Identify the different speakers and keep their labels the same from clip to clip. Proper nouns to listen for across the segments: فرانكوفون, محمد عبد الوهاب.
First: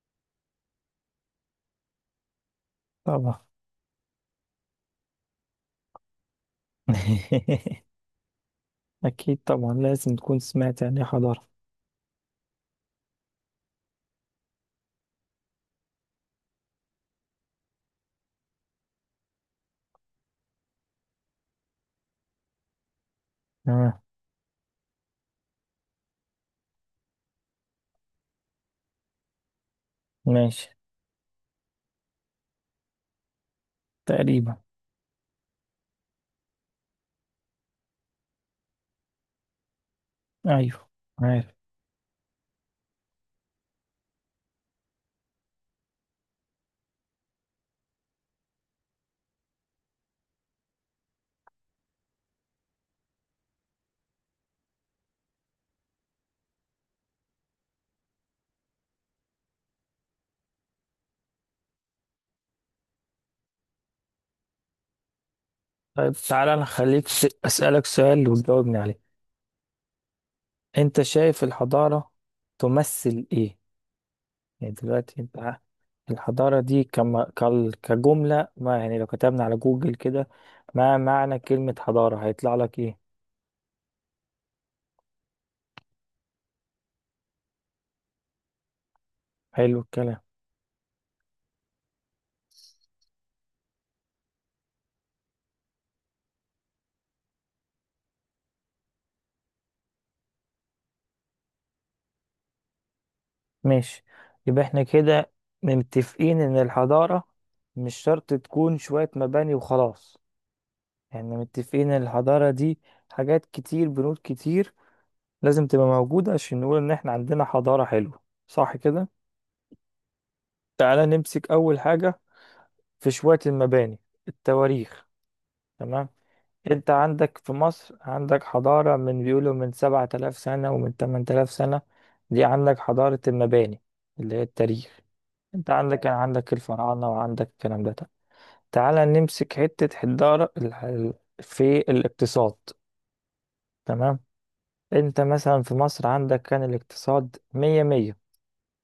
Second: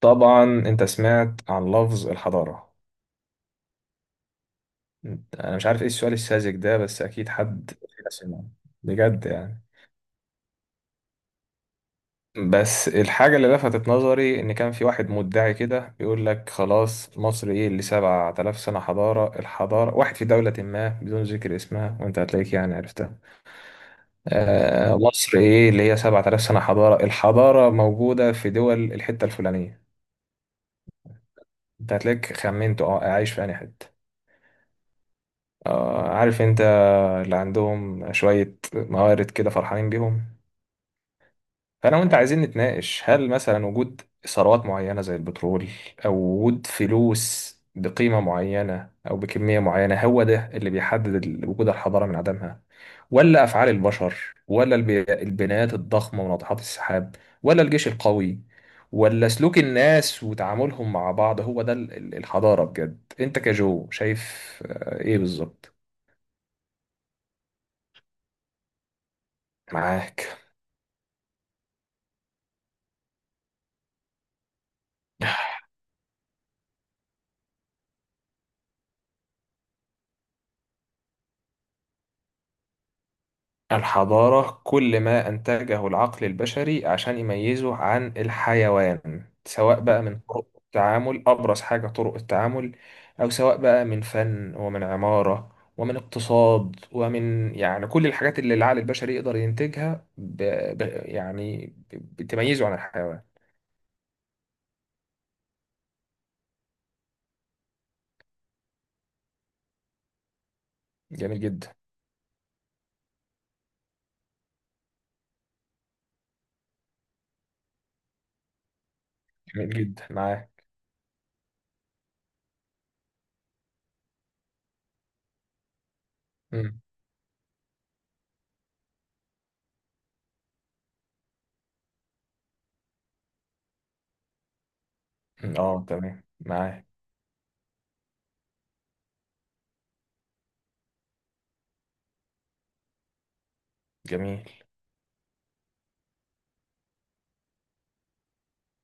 Speaker 1: طبعا انت سمعت عن لفظ الحضارة.
Speaker 2: طبعا.
Speaker 1: انا مش عارف ايه السؤال الساذج ده، بس اكيد حد فينا سمعه بجد
Speaker 2: أكيد
Speaker 1: يعني.
Speaker 2: طبعا، لازم تكون سمعت يعني إيه حضارة.
Speaker 1: بس الحاجة اللي لفتت نظري ان كان في واحد مدعي كده بيقول لك خلاص، مصر ايه اللي 7000 سنة حضارة، الحضارة واحد في دولة ما بدون ذكر اسمها، وانت هتلاقيك يعني عرفتها.
Speaker 2: تمام.
Speaker 1: آه، مصر ايه اللي هي 7000 سنة حضارة، الحضارة موجودة في دول الحتة الفلانية.
Speaker 2: ماشي.
Speaker 1: انت هتلاقيك خمنت، اه عايش في انهي حتة.
Speaker 2: تقريبا.
Speaker 1: آه، عارف انت. اللي عندهم شوية موارد كده فرحانين بيهم.
Speaker 2: أيوه، عارف.
Speaker 1: فأنا وأنت عايزين نتناقش، هل مثلا وجود ثروات معينة زي البترول، أو وجود فلوس بقيمة معينة أو بكمية معينة، هو ده اللي بيحدد وجود الحضارة من عدمها؟ ولا أفعال البشر، ولا البنايات الضخمة وناطحات السحاب، ولا الجيش القوي، ولا سلوك الناس وتعاملهم مع بعض؟ هو ده الحضارة بجد أنت كجو شايف. آه، إيه بالظبط.
Speaker 2: طيب، تعالى أنا خليك أسألك سؤال وتجاوبني عليه.
Speaker 1: معاك.
Speaker 2: أنت شايف الحضارة تمثل إيه؟ يعني دلوقتي، الحضارة دي كما كجملة ما، يعني لو كتبنا على جوجل كده ما معنى كلمة حضارة هيطلع لك إيه؟
Speaker 1: الحضارة كل ما أنتجه العقل البشري عشان يميزه عن الحيوان،
Speaker 2: حلو
Speaker 1: سواء بقى من
Speaker 2: الكلام.
Speaker 1: طرق التعامل، أبرز حاجة طرق التعامل، أو سواء بقى من فن ومن عمارة ومن اقتصاد، ومن يعني كل الحاجات اللي العقل البشري يقدر ينتجها، بتميزه عن الحيوان.
Speaker 2: ماشي. يبقى احنا كده متفقين ان الحضارة مش شرط تكون شوية مباني وخلاص. يعني
Speaker 1: جميل جدا.
Speaker 2: متفقين ان الحضارة دي حاجات كتير، بنود كتير، لازم تبقى موجودة عشان نقول ان احنا عندنا حضارة حلوة، صح كده؟
Speaker 1: جميل جدا معاه.
Speaker 2: تعالى نمسك اول حاجة، في شوية المباني، التواريخ. تمام.
Speaker 1: مم.
Speaker 2: انت عندك في مصر عندك حضارة من بيقولوا من 7,000 سنة ومن 8,000 سنة. دي عندك حضارة المباني اللي هي التاريخ.
Speaker 1: مم.
Speaker 2: انت
Speaker 1: اه،
Speaker 2: عندك كان
Speaker 1: تمام
Speaker 2: عندك
Speaker 1: معاه.
Speaker 2: الفراعنة وعندك الكلام ده. طب، تعالى نمسك حتة حدارة في الاقتصاد. تمام.
Speaker 1: جميل.
Speaker 2: انت مثلا في مصر عندك كان الاقتصاد مية مية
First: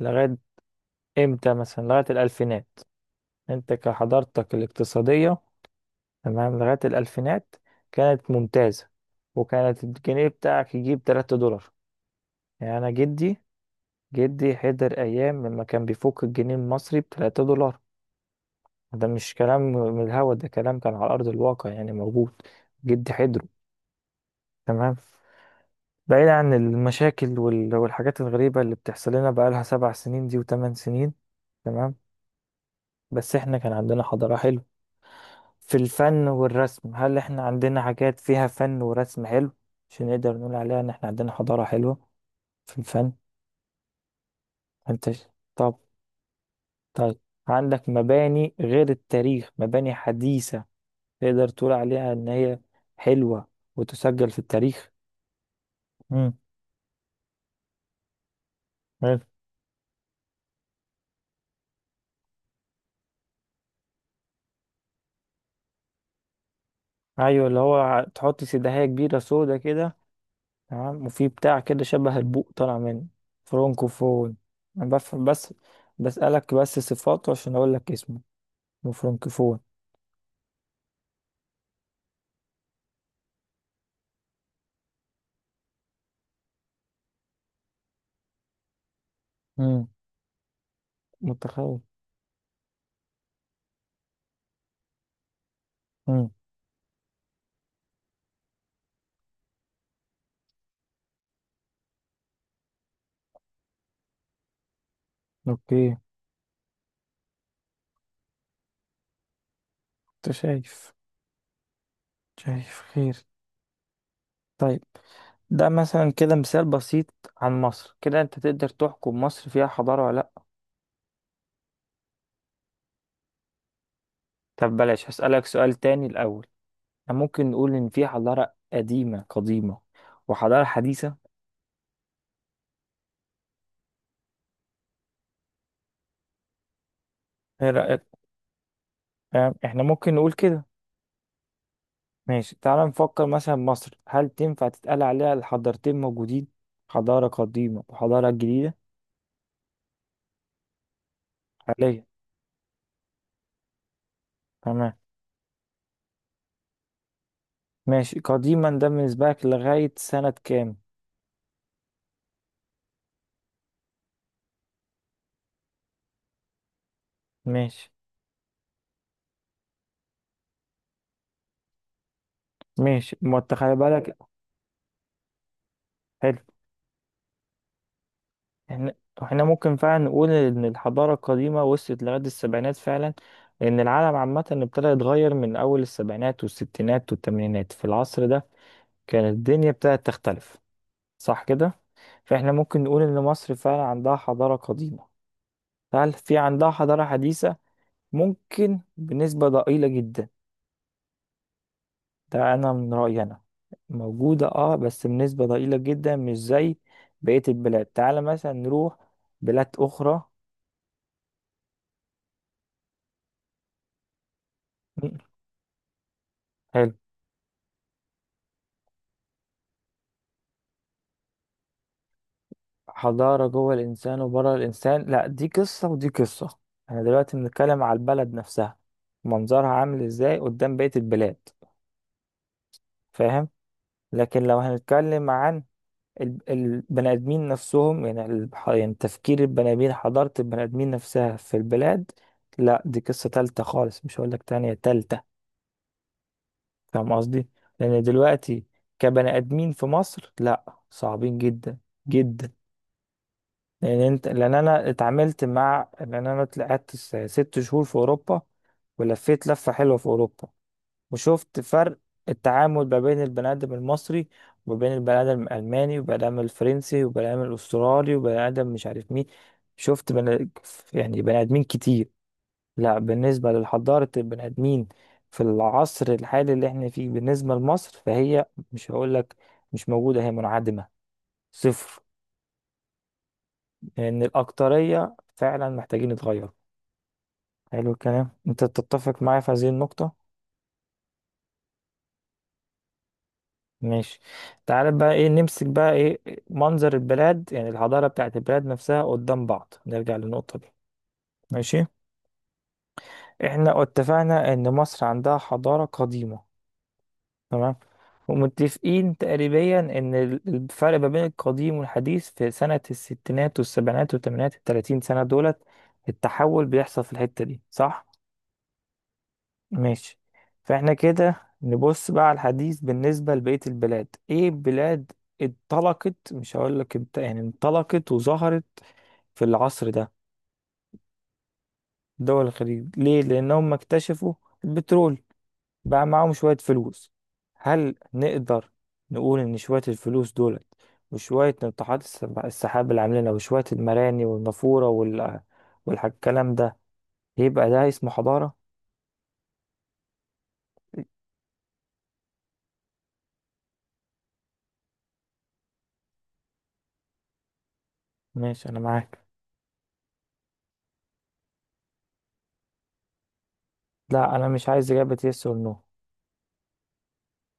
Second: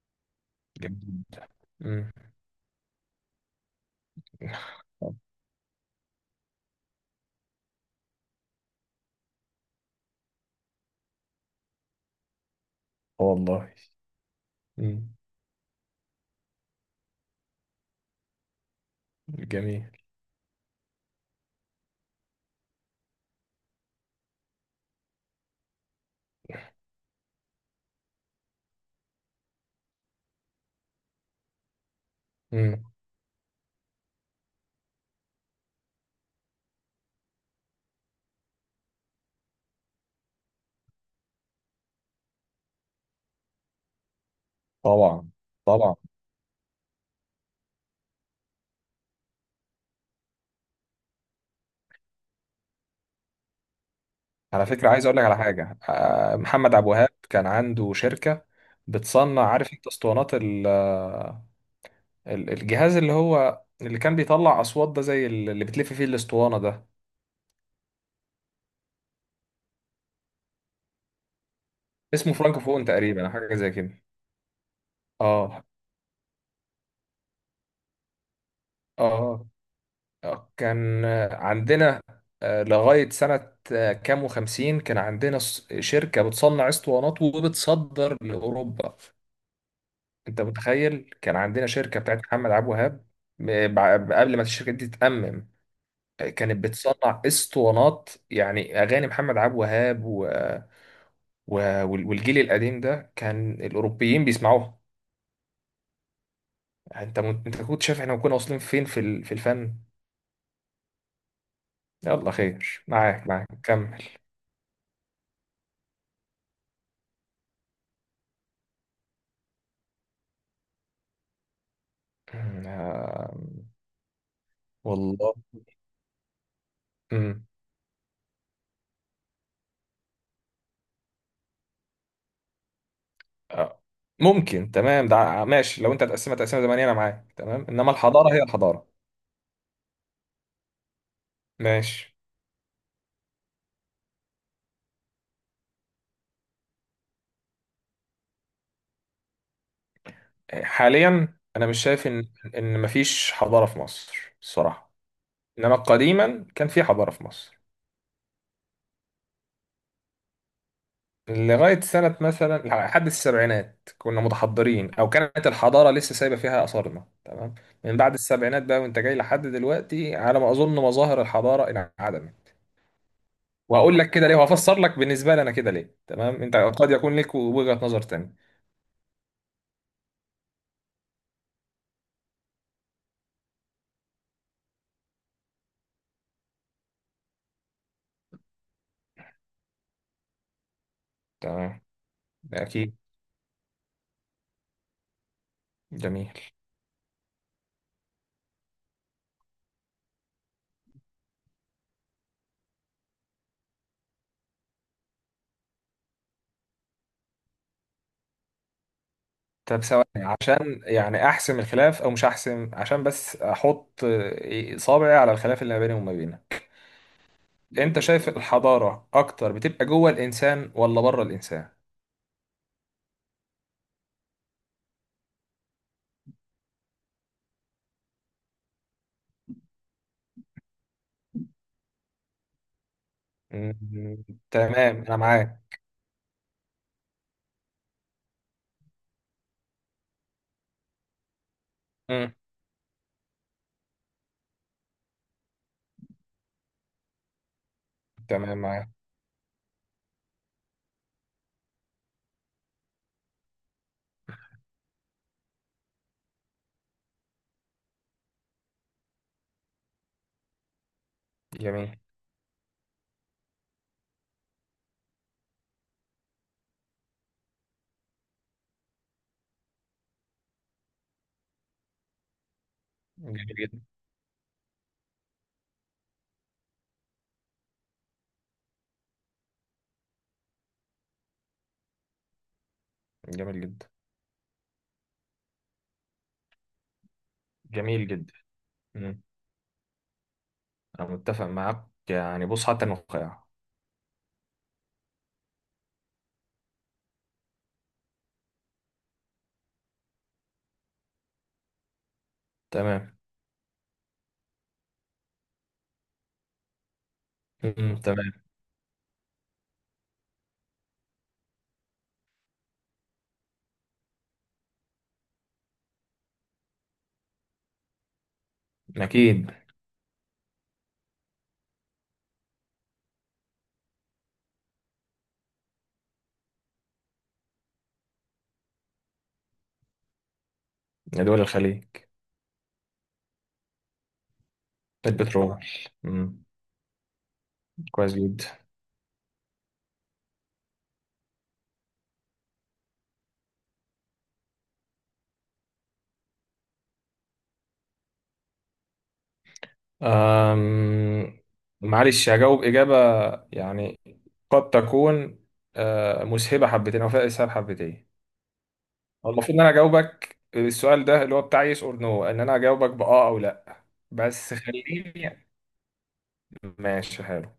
Speaker 2: لغاية
Speaker 1: جميل جدا.
Speaker 2: امتى؟ مثلا لغاية
Speaker 1: مم.
Speaker 2: الألفينات. انت كحضارتك الاقتصادية، تمام، لغاية الألفينات كانت ممتازة، وكانت الجنيه بتاعك يجيب 3 دولار. يعني أنا، جدي
Speaker 1: والله.
Speaker 2: جدي حضر
Speaker 1: مم.
Speaker 2: أيام لما كان بيفك الجنيه المصري بـ3 دولار. ده مش كلام
Speaker 1: جميل.
Speaker 2: من الهوا، ده كلام كان على أرض الواقع يعني موجود. جدي حضره. تمام. بعيد عن المشاكل والحاجات الغريبة اللي بتحصل لنا بقالها 7 سنين دي وثمان سنين. تمام.
Speaker 1: مم.
Speaker 2: بس احنا كان عندنا حضارة حلوة. في الفن والرسم، هل احنا عندنا حاجات فيها فن ورسم حلو عشان نقدر نقول عليها ان احنا عندنا حضارة حلوة في الفن؟ انت ش-
Speaker 1: طبعا.
Speaker 2: طب
Speaker 1: طبعا.
Speaker 2: طيب عندك مباني غير التاريخ، مباني حديثة تقدر تقول عليها ان هي حلوة وتسجل في
Speaker 1: على فكرة
Speaker 2: التاريخ؟
Speaker 1: عايز اقول لك على حاجة،
Speaker 2: امم.
Speaker 1: محمد عبد الوهاب كان عنده شركة
Speaker 2: حلو.
Speaker 1: بتصنع، عارف انت، اسطوانات الجهاز اللي هو اللي كان بيطلع اصوات ده، زي اللي بتلف فيه الاسطوانة ده.
Speaker 2: ايوه، اللي هو تحط سداهية كبيرة سودا كده، تمام، وفي بتاع كده شبه
Speaker 1: اسمه
Speaker 2: البوق طالع
Speaker 1: فرانكوفون
Speaker 2: منه.
Speaker 1: تقريبا، أو حاجة زي كده.
Speaker 2: فرونكوفون. انا بفهم بس،
Speaker 1: اه.
Speaker 2: بسألك بس صفاته عشان اقول لك اسمه
Speaker 1: اه.
Speaker 2: فرونكوفون.
Speaker 1: آه، كان آه، عندنا، لغاية سنة كام وخمسين، كان عندنا شركة بتصنع اسطوانات وبتصدر لأوروبا.
Speaker 2: امم.
Speaker 1: انت متخيل كان عندنا
Speaker 2: متخيل.
Speaker 1: شركه بتاعت محمد عبد الوهاب؟ قبل ما الشركه دي تتأمم
Speaker 2: امم.
Speaker 1: كانت بتصنع اسطوانات، يعني اغاني محمد عبد الوهاب و... والجيل القديم ده، كان الاوروبيين بيسمعوها.
Speaker 2: اوكي.
Speaker 1: يعني انت كنت شايف احنا كنا واصلين فين في في الفن.
Speaker 2: انت شايف
Speaker 1: يلا
Speaker 2: شايف
Speaker 1: خير
Speaker 2: خير.
Speaker 1: معاك، كمل.
Speaker 2: طيب، ده مثلا كده مثال بسيط عن مصر، كده انت تقدر تحكم مصر فيها حضارة ولا لا؟
Speaker 1: آم.
Speaker 2: طب بلاش،
Speaker 1: والله.
Speaker 2: هسألك سؤال تاني الاول.
Speaker 1: امم.
Speaker 2: ممكن نقول ان في حضارة قديمة قديمة وحضارة حديثة؟
Speaker 1: آه، ممكن، تمام ده، ماشي. لو انت هتقسمها تقسمها زمنية انا معاك تمام،
Speaker 2: ايه
Speaker 1: انما
Speaker 2: رأيك؟
Speaker 1: الحضاره هي الحضاره.
Speaker 2: فاهم، احنا ممكن نقول كده.
Speaker 1: ماشي.
Speaker 2: ماشي، تعال نفكر مثلا مصر هل تنفع تتقال عليها الحضارتين موجودين، حضارة قديمة وحضارة جديدة؟
Speaker 1: حاليا انا مش
Speaker 2: حاليا،
Speaker 1: شايف ان مفيش حضاره في مصر
Speaker 2: تمام.
Speaker 1: الصراحه، انما قديما كان في حضاره في مصر.
Speaker 2: ماشي قديما، ده بالنسبة لك لغاية سنة كام؟
Speaker 1: لغايه سنه مثلا لحد السبعينات كنا متحضرين، او كانت الحضاره لسه سايبه فيها اثارنا تمام.
Speaker 2: ماشي.
Speaker 1: من بعد السبعينات بقى، وانت جاي لحد دلوقتي، على ما اظن مظاهر الحضاره انعدمت.
Speaker 2: ماشي. ما تخلي
Speaker 1: وهقول لك
Speaker 2: بالك.
Speaker 1: كده ليه، وهفسر لك بالنسبه لي انا كده ليه،
Speaker 2: حلو.
Speaker 1: تمام. انت قد يكون لك وجهه نظر تانية.
Speaker 2: احنا احنا ممكن فعلا نقول ان الحضارة القديمة وصلت لغاية السبعينات فعلا. لان العالم عامة ابتدى يتغير من اول السبعينات والستينات والثمانينات. في العصر ده كانت الدنيا ابتدت تختلف، صح كده؟
Speaker 1: تمام.
Speaker 2: فاحنا ممكن
Speaker 1: اكيد.
Speaker 2: نقول ان مصر فعلا عندها حضارة قديمة. هل
Speaker 1: جميل.
Speaker 2: في عندها حضارة حديثة؟ ممكن بنسبة ضئيلة جدا، ده انا من رأيي انا. موجودة، اه، بس بنسبة ضئيلة جدا، مش زي بقية البلاد. تعالى مثلا نروح بلاد
Speaker 1: طب ثواني،
Speaker 2: اخرى.
Speaker 1: عشان يعني احسم الخلاف، او مش احسم، عشان بس احط صابعي
Speaker 2: م-
Speaker 1: على الخلاف اللي ما بيني وما بينك.
Speaker 2: حلو.
Speaker 1: انت شايف الحضارة اكتر بتبقى جوه الانسان ولا بره الانسان؟
Speaker 2: حضارة جوه الانسان وبره الانسان، لا، دي قصة ودي قصة. انا دلوقتي بنتكلم على البلد نفسها، منظرها عامل ازاي قدام بقية البلاد، فاهم؟
Speaker 1: مم،
Speaker 2: لكن لو
Speaker 1: تمام انا
Speaker 2: هنتكلم
Speaker 1: معاك.
Speaker 2: عن البني آدمين نفسهم، يعني يعني تفكير البني آدمين، حضارة البني آدمين نفسها في البلاد،
Speaker 1: مم،
Speaker 2: لا، دي قصة تالتة خالص، مش هقول لك تانية، تالتة. فاهم قصدي؟ لأن
Speaker 1: تمام
Speaker 2: دلوقتي
Speaker 1: معاك.
Speaker 2: كبني آدمين في مصر لا، صعبين جدا، جدا. لأن أنا طلعت 6 شهور في أوروبا، ولفيت لفة حلوة في أوروبا، وشفت
Speaker 1: جميل.
Speaker 2: فرق التعامل ما بين البني آدم المصري وما بين البني آدم الألماني والبني آدم الفرنسي والبني آدم الأسترالي والبني آدم مش عارف مين. شفت بني يعني بني آدمين كتير. لا،
Speaker 1: جميل
Speaker 2: بالنسبة
Speaker 1: جدا.
Speaker 2: لحضارة البني آدمين في العصر الحالي اللي احنا فيه بالنسبة لمصر، فهي، مش هقول لك مش موجودة، هي منعدمة، صفر.
Speaker 1: جميل جدا.
Speaker 2: لأن الأكترية فعلا محتاجين يتغيروا. حلو
Speaker 1: جميل
Speaker 2: الكلام.
Speaker 1: جدا.
Speaker 2: أنت
Speaker 1: مم،
Speaker 2: تتفق معايا في هذه النقطة.
Speaker 1: انا متفق معاك، يعني بص حتى النخاع.
Speaker 2: ماشي، تعال بقى ايه نمسك بقى ايه. منظر البلاد، يعني الحضارة بتاعت البلاد نفسها قدام بعض، نرجع للنقطة دي. ماشي.
Speaker 1: تمام.
Speaker 2: احنا اتفقنا ان مصر عندها حضارة قديمة، تمام.
Speaker 1: مم، تمام.
Speaker 2: ومتفقين تقريبا ان الفرق ما بين القديم والحديث في سنة الستينات والسبعينات والثمانينات، التلاتين سنة دولت التحول بيحصل في الحتة دي، صح؟
Speaker 1: اكيد.
Speaker 2: ماشي. فاحنا كده نبص بقى على الحديث بالنسبة لبقية البلاد، ايه بلاد انطلقت؟ مش هقول لك انت، يعني انطلقت وظهرت في العصر ده.
Speaker 1: يا دول الخليج.
Speaker 2: دول الخليج، ليه؟ لان هم اكتشفوا البترول،
Speaker 1: البترول.
Speaker 2: بقى معاهم
Speaker 1: مم،
Speaker 2: شوية فلوس. هل
Speaker 1: كويس جدا.
Speaker 2: نقدر نقول ان شوية الفلوس دولت، وشوية ناطحات السحاب اللي عاملينها، وشوية المراني والنافورة والكلام ده، يبقى ده اسمه حضارة؟
Speaker 1: أم. معلش هجاوب إجابة يعني، قد تكون مسهبة حبتين أو فيها إسهاب حبتين.
Speaker 2: ماشي، انا معاك.
Speaker 1: هو المفروض إن أنا أجاوبك السؤال ده، اللي هو بتاع يس أور نو، إن أنا أجاوبك بأه أو لأ.
Speaker 2: لا، انا
Speaker 1: بس
Speaker 2: مش عايز اجابة
Speaker 1: خليني.
Speaker 2: يس ولا نو.
Speaker 1: ماشي، حلو.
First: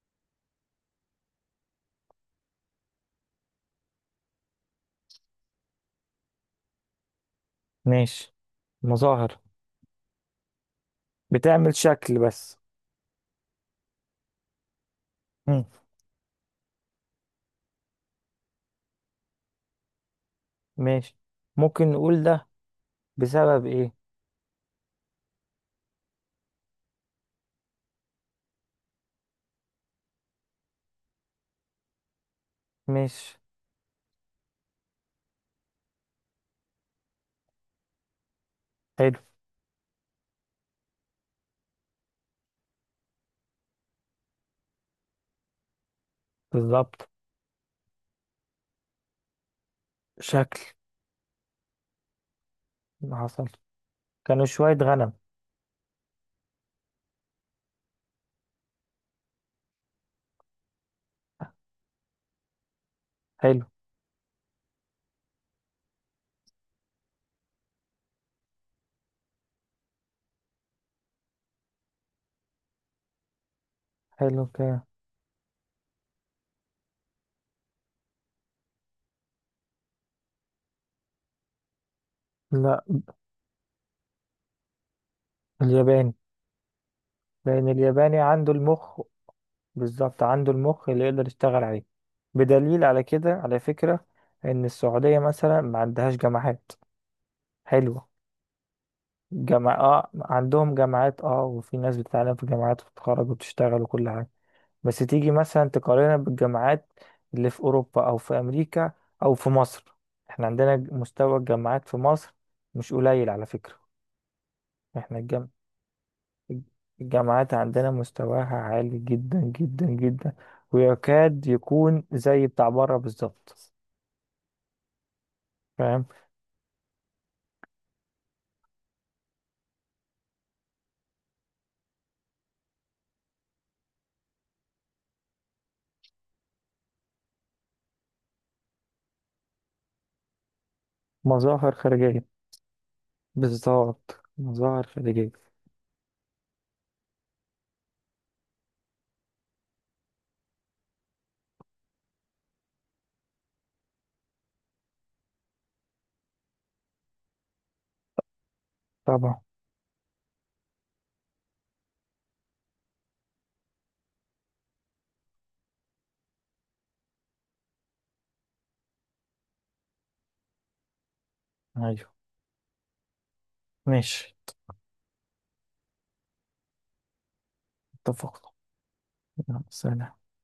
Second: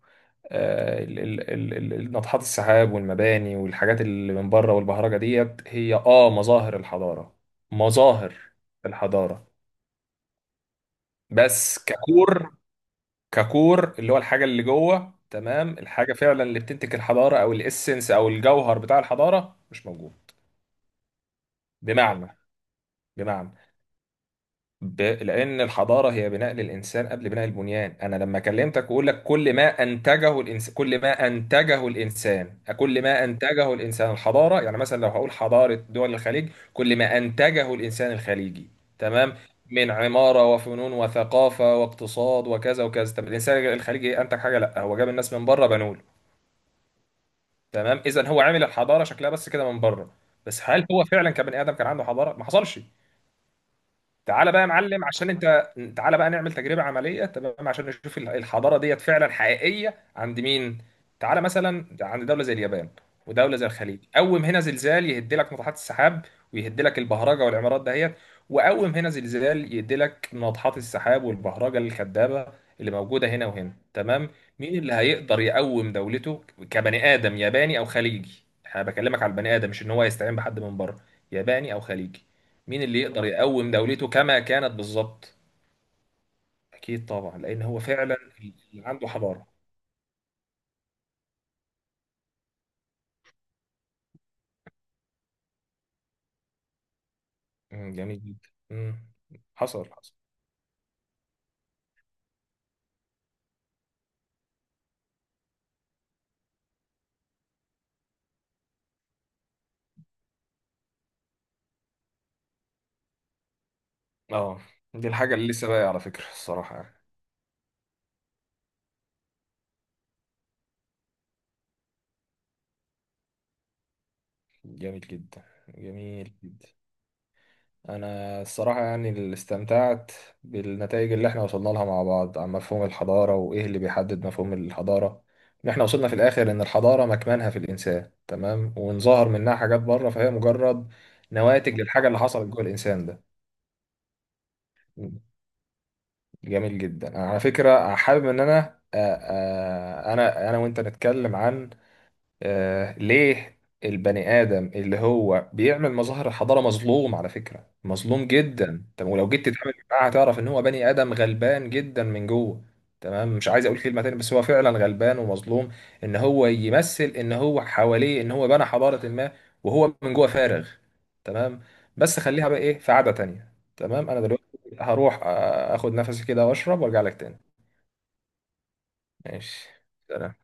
Speaker 1: ناطحات السحاب والمباني والحاجات اللي من بره والبهرجة ديت، هي مظاهر الحضارة. مظاهر
Speaker 2: ماشي. مظاهر،
Speaker 1: الحضارة
Speaker 2: بتعمل
Speaker 1: بس،
Speaker 2: شكل
Speaker 1: ككور.
Speaker 2: بس.
Speaker 1: ككور اللي هو الحاجة اللي جوه،
Speaker 2: مم.
Speaker 1: تمام، الحاجة فعلا اللي بتنتج الحضارة، أو الإسنس أو الجوهر بتاع الحضارة، مش موجود.
Speaker 2: ماشي، ممكن نقول
Speaker 1: بمعنى.
Speaker 2: ده
Speaker 1: بمعنى
Speaker 2: بسبب ايه؟
Speaker 1: لأن الحضارة هي بناء للإنسان قبل بناء البنيان. أنا لما كلمتك وأقول لك كل ما أنتجه كل ما
Speaker 2: ماشي.
Speaker 1: أنتجه الإنسان الحضارة، يعني مثلا لو هقول حضارة دول الخليج، كل ما أنتجه الإنسان الخليجي.
Speaker 2: حلو.
Speaker 1: تمام. من عمارة وفنون وثقافة واقتصاد وكذا وكذا، طب الإنسان الخليجي إيه أنتج؟ حاجة لا، هو جاب الناس من بره بنوا له.
Speaker 2: بالظبط،
Speaker 1: تمام، اذا هو عامل الحضاره شكلها بس كده من بره.
Speaker 2: شكل.
Speaker 1: بس هل هو فعلا كبني ادم كان عنده حضاره؟ ما حصلش.
Speaker 2: اللي حصل، كانوا
Speaker 1: تعالى بقى يا
Speaker 2: شوية
Speaker 1: معلم،
Speaker 2: غنم.
Speaker 1: عشان انت تعالى بقى نعمل تجربة عملية، تمام، عشان نشوف الحضارة ديت فعلا حقيقية عند مين. تعالى مثلا عند دولة زي اليابان، ودولة
Speaker 2: حلو.
Speaker 1: زي الخليج. قوم هنا زلزال يهد لك ناطحات السحاب، ويهد لك البهرجة والعمارات دهيت، وقوم هنا زلزال يهد لك ناطحات السحاب والبهرجة الكدابة اللي موجودة هنا وهنا، تمام.
Speaker 2: حلو
Speaker 1: مين
Speaker 2: كده.
Speaker 1: اللي هيقدر يقوم دولته كبني آدم ياباني أو خليجي؟ انا بكلمك على البني آدم، مش ان هو يستعين بحد من بره. ياباني أو خليجي، مين
Speaker 2: لا،
Speaker 1: اللي يقدر يقوم دولته كما كانت بالظبط؟
Speaker 2: الياباني.
Speaker 1: اكيد طبعا، لان
Speaker 2: لأن
Speaker 1: هو فعلا
Speaker 2: الياباني عنده
Speaker 1: اللي
Speaker 2: المخ.
Speaker 1: عنده حضاره.
Speaker 2: بالظبط، عنده المخ اللي يقدر يشتغل عليه. بدليل على كده، على فكرة، إن السعودية مثلا ما عندهاش جامعات
Speaker 1: مم،
Speaker 2: حلوة.
Speaker 1: جميل جدا. مم،
Speaker 2: جامعة
Speaker 1: حصل
Speaker 2: آه
Speaker 1: حصل.
Speaker 2: عندهم جامعات، وفي ناس بتتعلم في جامعات وتتخرج وتشتغل وكل حاجة. بس تيجي مثلا تقارنها بالجامعات اللي في أوروبا أو في أمريكا أو في مصر، احنا عندنا، مستوى الجامعات في مصر مش قليل على فكرة.
Speaker 1: اه، دي
Speaker 2: احنا
Speaker 1: الحاجه اللي لسه باقيه على فكره الصراحه يعني.
Speaker 2: الجامعات عندنا مستواها عالي جدا جدا جدا، ويكاد يكون زي بتاع بره بالظبط،
Speaker 1: جميل جدا.
Speaker 2: فاهم؟
Speaker 1: جميل جدا. انا الصراحه يعني اللي استمتعت بالنتائج اللي احنا وصلنا لها مع بعض عن مفهوم الحضاره، وايه اللي بيحدد مفهوم الحضاره، ان احنا وصلنا في الاخر ان الحضاره مكمنها في الانسان، تمام، وان ظهر منها حاجات بره فهي مجرد
Speaker 2: مظاهر
Speaker 1: نواتج للحاجه اللي
Speaker 2: خارجية.
Speaker 1: حصلت جوه الانسان
Speaker 2: بالظبط، مظاهر
Speaker 1: ده.
Speaker 2: خارجية.
Speaker 1: جميل جدا. انا على فكره حابب ان انا وانت نتكلم عن ليه البني آدم اللي هو بيعمل مظاهر حضارة مظلوم. على فكرة مظلوم جدا، طب ولو
Speaker 2: طبعا.
Speaker 1: جيت تتعامل معاه هتعرف إن هو بني آدم غلبان جدا من جوه. تمام، مش عايز أقول كلمة تاني، بس هو فعلا غلبان ومظلوم. إن هو يمثل إن هو حواليه إن هو بنى حضارة ما، وهو من جوه فارغ. تمام.
Speaker 2: أيوه.
Speaker 1: بس خليها بقى إيه في قعدة تانية، تمام، أنا
Speaker 2: ماشي،
Speaker 1: دلوقتي هروح آخد نفسي كده وأشرب وأرجع لك تاني.
Speaker 2: اتفقنا. يلا،
Speaker 1: ماشي.
Speaker 2: سلام.
Speaker 1: سلام.